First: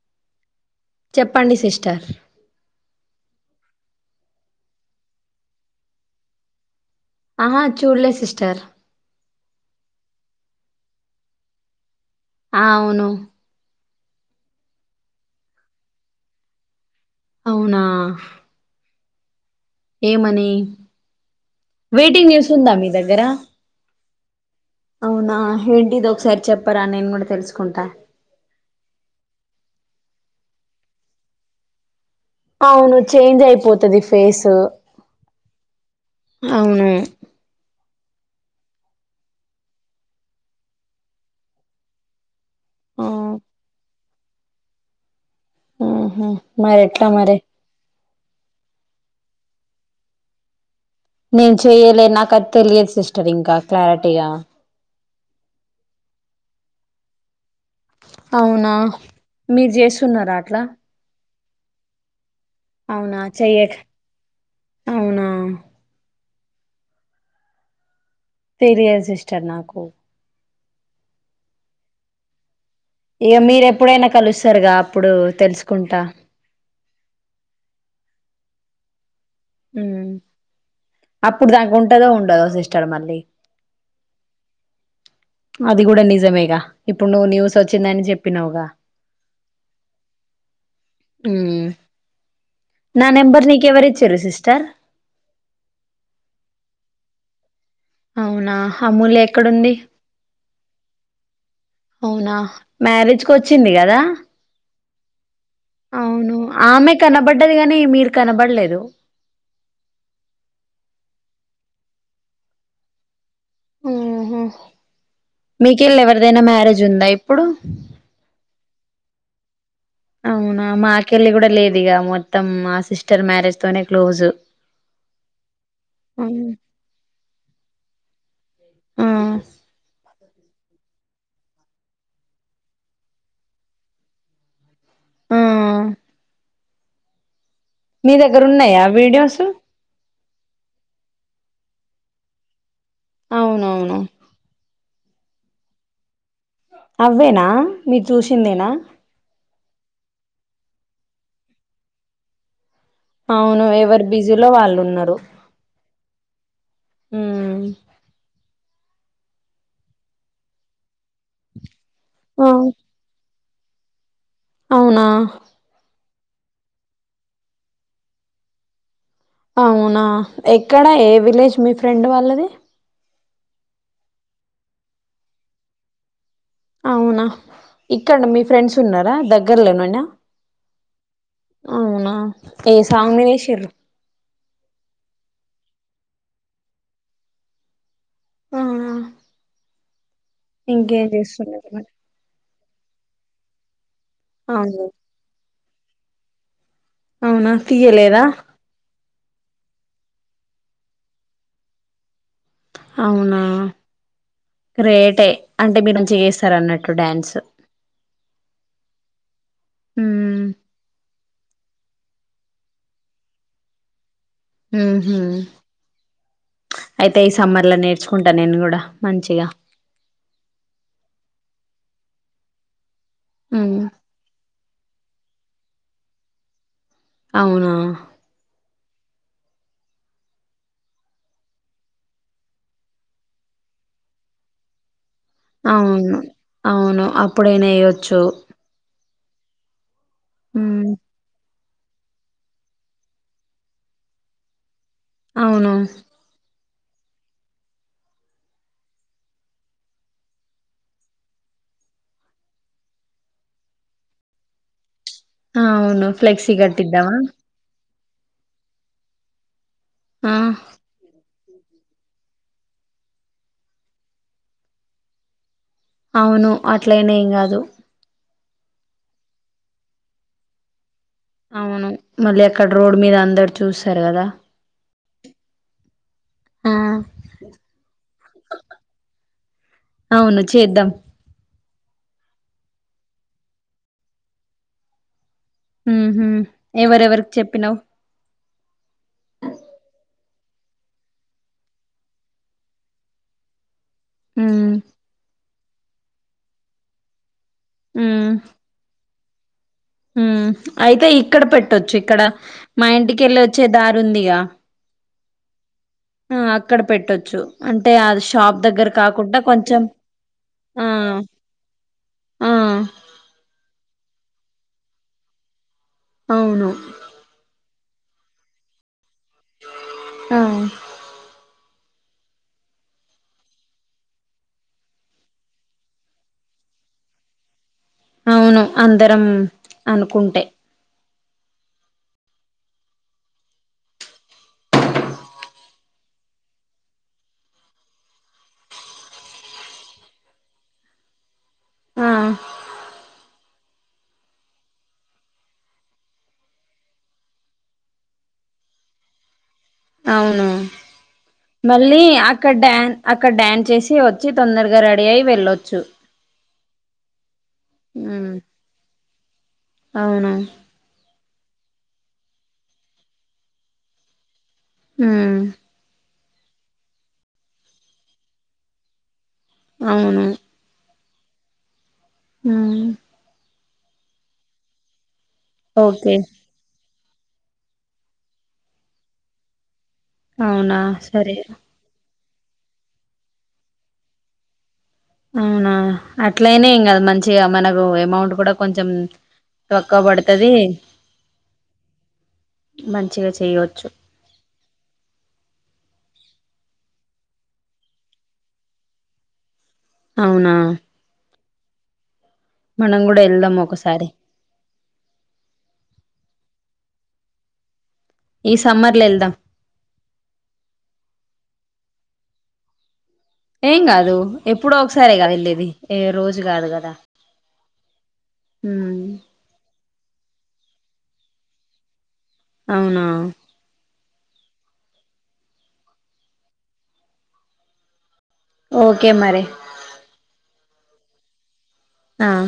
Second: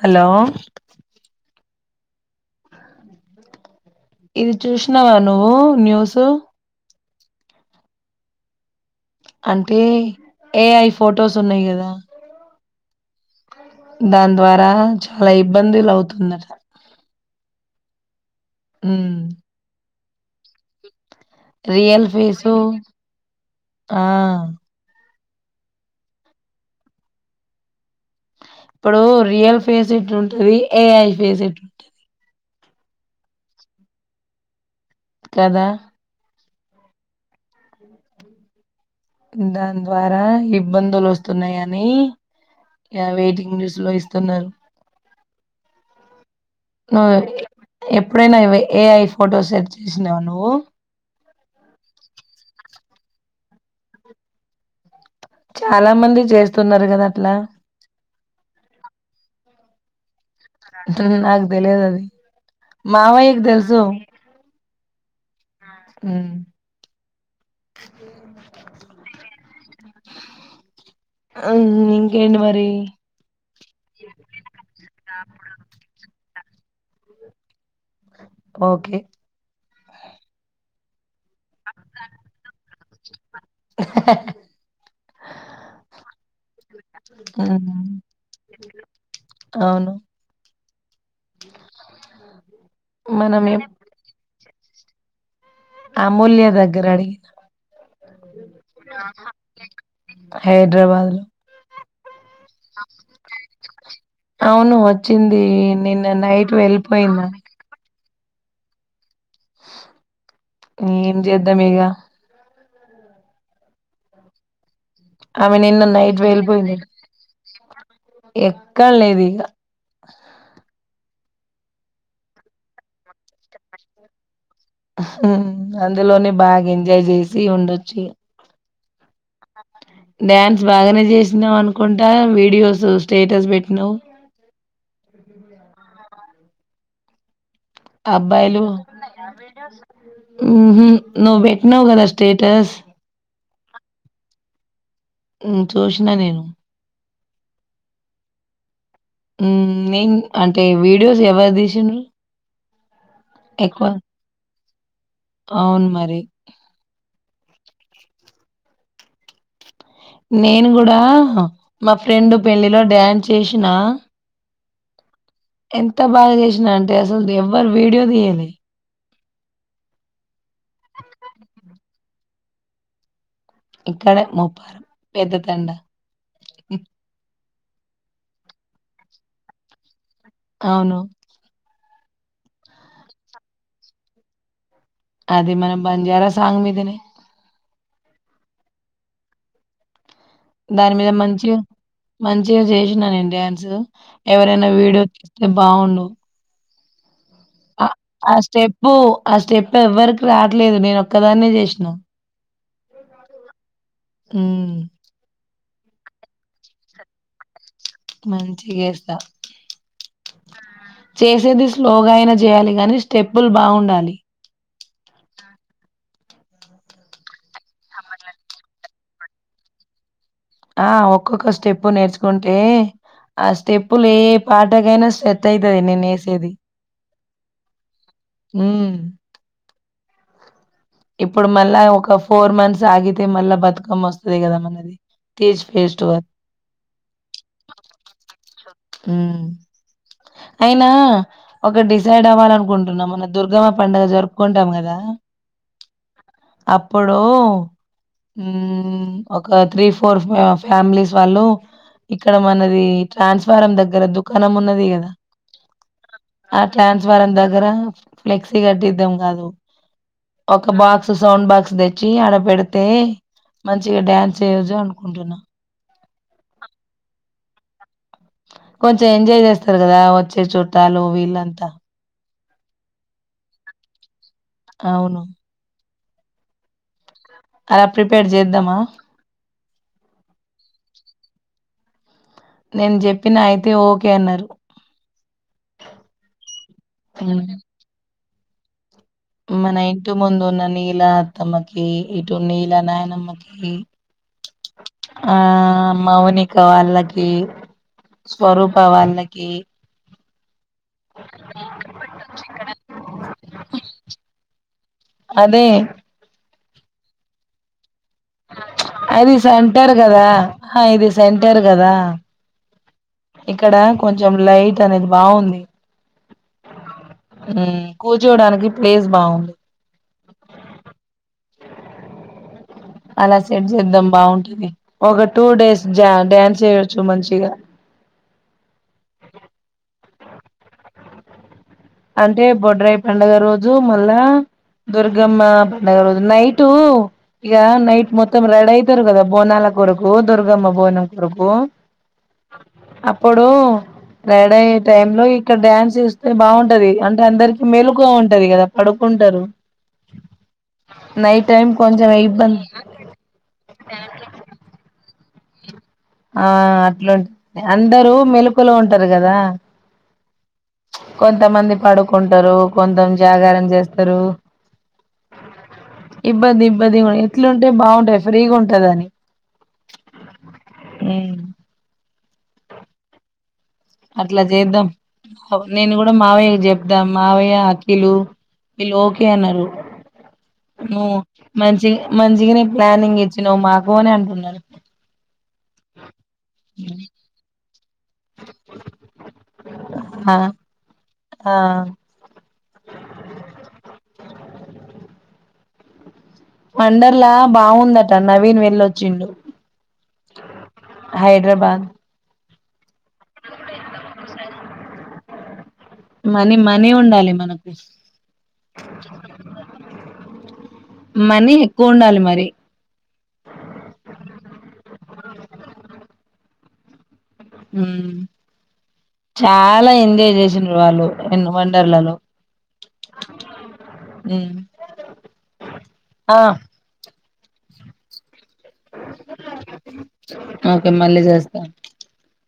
Hello ర్ ఇది చూసినవా నువ్వు న్యూస్ ఆహా చూడలే సిస్టర్ అంటే ఏఐ ఫొటోస్ ఉన్నాయి కదా ఆ అవును దాని ద్వారా చాలా ఇబ్బందులు అవుతుందట అవునా హామ్ ఏమని రియల్ వెయిటింగ్ న్యూస్ ఫీసు ఉందా మీ దగ్గర ఆ అవునా ఏంటి ఇది ఒకసారి చెప్పరా నేను కూడా తెలుసుకుంటా ఇప్పుడు రియల్ ఫేస్ ఎట్లా ఉంటది ఏఐ ఫేస్ ఎట్లా ఉంటది అవును చేంజ్ అయిపోతుది ఫేస్ కదా అవును దాని ద్వారా ఇబ్బందులు వస్తున్నాయి అని ఆ యా వెయిటింగ్ న్యూస్ లో ఇస్త తున్నారు ఆహ్ మరి ఎట్లా మరి ఎప్పుడైనా ఏఐ ఫోటో సెట్ చేసినావ నువ్వు నేను చెయ్యలే నాకు ఆది తెలియదు సిస్టర్ ఇంకా క్లారిటీగా చాలా మంది చేస్తున్నారు కదా అట్లా అవునా మీరు చేస్తున్నారా అట్లా అ [unintelligible] తెలవదు అది అవునా మావయ్య కు చెయ్యక తెలుసు అవునా అ తెలియదు సిస్టర్ నాకు అ ఇంకేంటి మరి ఇక మీరు ఎప్పుడైనా కలుస్తారుగా అప్పుడు తెలుసుకుంటా ఓకే అ అప్పుడు దాక ఉంటదో ఉండదో సిస్ జర్మన్లీ [unintelligible] హ్ హ్ హ్ అది కూడా నిజమేగా ఇప్పుడు నువ్వు న్యూస్ ఉమ్, వచ్చిందని చెప్పినావుగా అవును నా మనం నెంబర్ నీకు ఎప్- ఎవరి ఇచ్చిరు సిస్ట సిస్టర్ అమూల్య దగ్గర అడిగిన అవునా అమూల్య ఎక్కడుంది హైదరాబాద్ లో అవునా మ్యారేజ్కి వచ్చింది కదా అవును వచ్చింది నిన్న అవును నైట్ ఆమె వెళ్ళిపోయింద కనబడ్డది కాని మీరు కన బళ్లేదు ఏం చేద్దాం ఇక ఆ ఆమె నిన్న మీకెళ్ళి నైట్ ఎవరిదైనా మ్యారేజ్ వెళ్ళిపోయిందట ఉందా ఇప్పుడు ఎక్కడ లేదిగా అవునా మా కెళ్ళి కూడా లేదు ఇక మొత్తం మా సిస్టర్ మ్యారేజ్ తోనే క్లోజ్ ఉ అందులోనే అవును. బాగా ఎంజాయ్ చేసి ఉండొచ్చు ఇగ ఆ ఆ డ్యాన్స్ బాగానే చేసినావు అనుకుంటా వీడియోస్ స్టేటస్ పెట్టినవు ఆ మీ దగ్గర అబ్బాయిలు ఉన్నాయా వీడియోస్ ఉహు నువ్వు పెట్నావు్ కదా స్టేటస్ అవునవును చూసిన నేను అవ్వేనా మీరు చూసిందేనా నేను అంటే వీడియోస్ ఎవరు తీసిండ్రు అవును ఎక్కువ? ఎవరు బిజీలో వాళ్ళు ఉన్నారు అవును మరి ఊమ్ నేను గూడా మా ఫ్రెండు ఆ పెళ్లిలో డ్యాన్ చేేషిన అవునా ఎంత బాగా జేసిన అంటే అసలు ఎవ్వరు వీడియో తీయెలె అవునా ఎక్కడ ఏ విలేజ్ మీ ఫ్రెండ్ వాళ్ళది ఇక్కడ ముూప్పారం పెద్ద తండ అవునా ఇక్కడ మీ ఫ్రెండ్స్ ఉన్నారా దగ్గర్లోనేనా అవును అవునా ఏ సాంగ్మిదేశిండ్రు అది మన బంజారా సాంగ్ మీదనే ఆ ఆ దాని మీద మంచిగా చేస్తున్నారు మరి మంచిగా చేశి నిన్న నేన్ డ్యాన్సు ఎవరైనా అవును వీడియో తీస్తే బాగుండు అవునా తీయలేదా ఆ స్టెప్పు, ఆ స్టెప్ ఎవ్వరికి రాట్లేదు నేను ఒక్కదాన్నే జేష్ణా అవునా హ్మ్. గ్రేటే అంటే మీరు మంచి చేస్తారన్నట్టు టు డాన్స్ మంచిగేస్తా ఉమ్ చేసేది స్లోగా అయినా చేయాలి గానీ స్టెప్పులు బాగుండాలి ఊహ్మ్ అయితే ఈ సమ్మర్ ల నేర్చుకుంటా నేను కూడా మంచిగా ఆ ఒక్కొక్క స్టెప్పు నేర్చుకుంటే ఉమ్ అస్టేపులే ఏ పా గనో సెట్ ఐతది నేను ఏసేది అవునా ఊమ్ ఇప్పుడు మళ్ళా ఒక ఫోర్ మంత్స్ ఆగితే మళ్ళా బతుకమ్మ ఒస్తది కదా మనది తీజ్ అవును ఫెస్టివల్ అవును అప్పుడైనా ఎయ్యచ్చు [unintelligible] అయినా ఒక డిసైడ్ అవ్వాల అనుకుంటున్న మొన్న దుర్గమ పండుగ జరుపుకుంటాం గదా అవును అప్పుడూ ఊమ్ ఒక త్రీ ఫోర్ ఫ్యా ఫ్యామిలీస్ వాళ్ళు ఇక్కడ మనది ట్రాన్స్ఫారం దగ్గర దుకాణం ఉన్నది గదా ఆ! అవును ఫ్లెక్సీ ఆ కట్టిద్దామా ట్రాన్స్ఫారం దగ్గర ఫ్లెక్సీ కట్టిద్దాం కాదు ఆ ఒక బాక్ సౌండ్ బాక్స్ తెచ్చి ఆడ పెడితే మంచిగా డ్యాన్స్ చేయొచ్చు అనుకుంటున్నా అవును అట్లయిన ఏం కాదు కొంచెం ఎంజాయ్ చేస్తారు కదా వచ్చే చుట్టాలు వీళ్లంతా అవును మళ్ళీ అక్కడ రోడ్ మీద అందరు చూస్తారు కదా అవును హ్మ్ అలా ప్రిపేర్ చేద్దామా అవును చేద్దాం నేను చెప్పిన అయితే ఓకే అన్నారు ఉహ్మ్ ఎవరెవరికి ఉమ్. చెప్పినావు మన ఇంటి ముందు ఉన్న నీల అత్తమ్మకి ఇటు నీల నాయనమ్మకి మ్మ్ ఆ మౌనిక వాళ్లకి ఉమ్ స్వరూప వాళ్ళకి ఇ ఉమ్ అయితే ఇక్కడ పెట్టొచ్చు ఇక్కడ మా ఇంటికెళ్ళి వచ్చే దారి ఉందిగా అదే ఆ అక్కడ పెట్టొచ్చు అంటే అంటే అది షాప్ దగ్గర అది కాకుండా కొంచెం సెంటర్ కదా ఆ ఇది సెంటర్ కదా ఆ ఇక్కడ కొంచెం లైట్ అనేది బాగుంది అవును కూర్చోవడానికి ప్లేసు బాగుంది ఆ అలా సెట్ చేద్దాం బాగుంటది ఒక టూ డేస్ డ్యాన్స్ చేయచ్చు మంచిగా అవును అందరం అనుకుంటే అంటే బొడ్రాయి పండుగ రోజు మళ్ళా దుర్గమ్మ పండగ రోజు నైటు ఇగ నైట్ మొత్తం రెడీ అయితారు కదా బోనాల కొరకు దుర్గమ్మ బోనం కొరకు ఆ అ ఇప్పుడు రెడి అయ్యే టైం లో ఇక్కడ డ్యాన్స్ చేస్తే బాగుం ఉంటది అంటే అందరికి మేలుకువ ఉంటది కదా పడుకుంటరు అవును మళ్ళీ కొంచెం అక్కడ ఇబ్బంది డ్యాన్ అక్కడ డాన్స్ చేసి వచ్చి తొందరగా రెడీ అయి వెళ్ళొచ్చు ఆ అట్లుంట్ అందరూ ఉమ్ మెలుకువ లో టరు కదా అవును కొంతమంది పడుకుంటరు కొంత జాగారం చేస్తారు ఉహ్ ఇబ్బంది ఇబ్బంది ఎట్లుంటే బాగుంటది ఫ్రీగుంటదని అవును హ్మ్ ఉహ్ అట్లా చేద్దాం నేను కూడా ఓకే మావయ్య చెప్ ద మావయ్య అఖిలు వీళ్ళు ఓకే అన్నారు అవునా ను సరే మంచి మంచిగనే నీ ప్లానింగ్ ఇచ్చినావ్ మాకు అని అంటున్నరు అవునా అట్లయిన ఏం కాదు మంచిగా మనక్ డు అమౌంట్ కూడా కొంచెం తక్కువ ఆ పడుతుది ఆ మంచిగా చేయోచ్చు వండర్లా బాగుందట నవీన్ వెళ్ళొచ్చిండు అవునా దరాబాద్ మనం కూడా ఎల్ల్దం ఒకసారి మనీ మనీ ఉండాలి మనకు ఈ సమ్మర్ల ఎల్ల్దం కొండాలి మరి లేది ఏ రోజు కాదు కదా హ్మ్ ఉమ్ చాలా ఎన్ జాయ్ చేసిన్రు వాళ్ళు ఎన్ వండర్లా లో అవునా హ్మ్ ఆ ఓకే మరి ఓకే మళ్ళీ చేస్తాను ఆ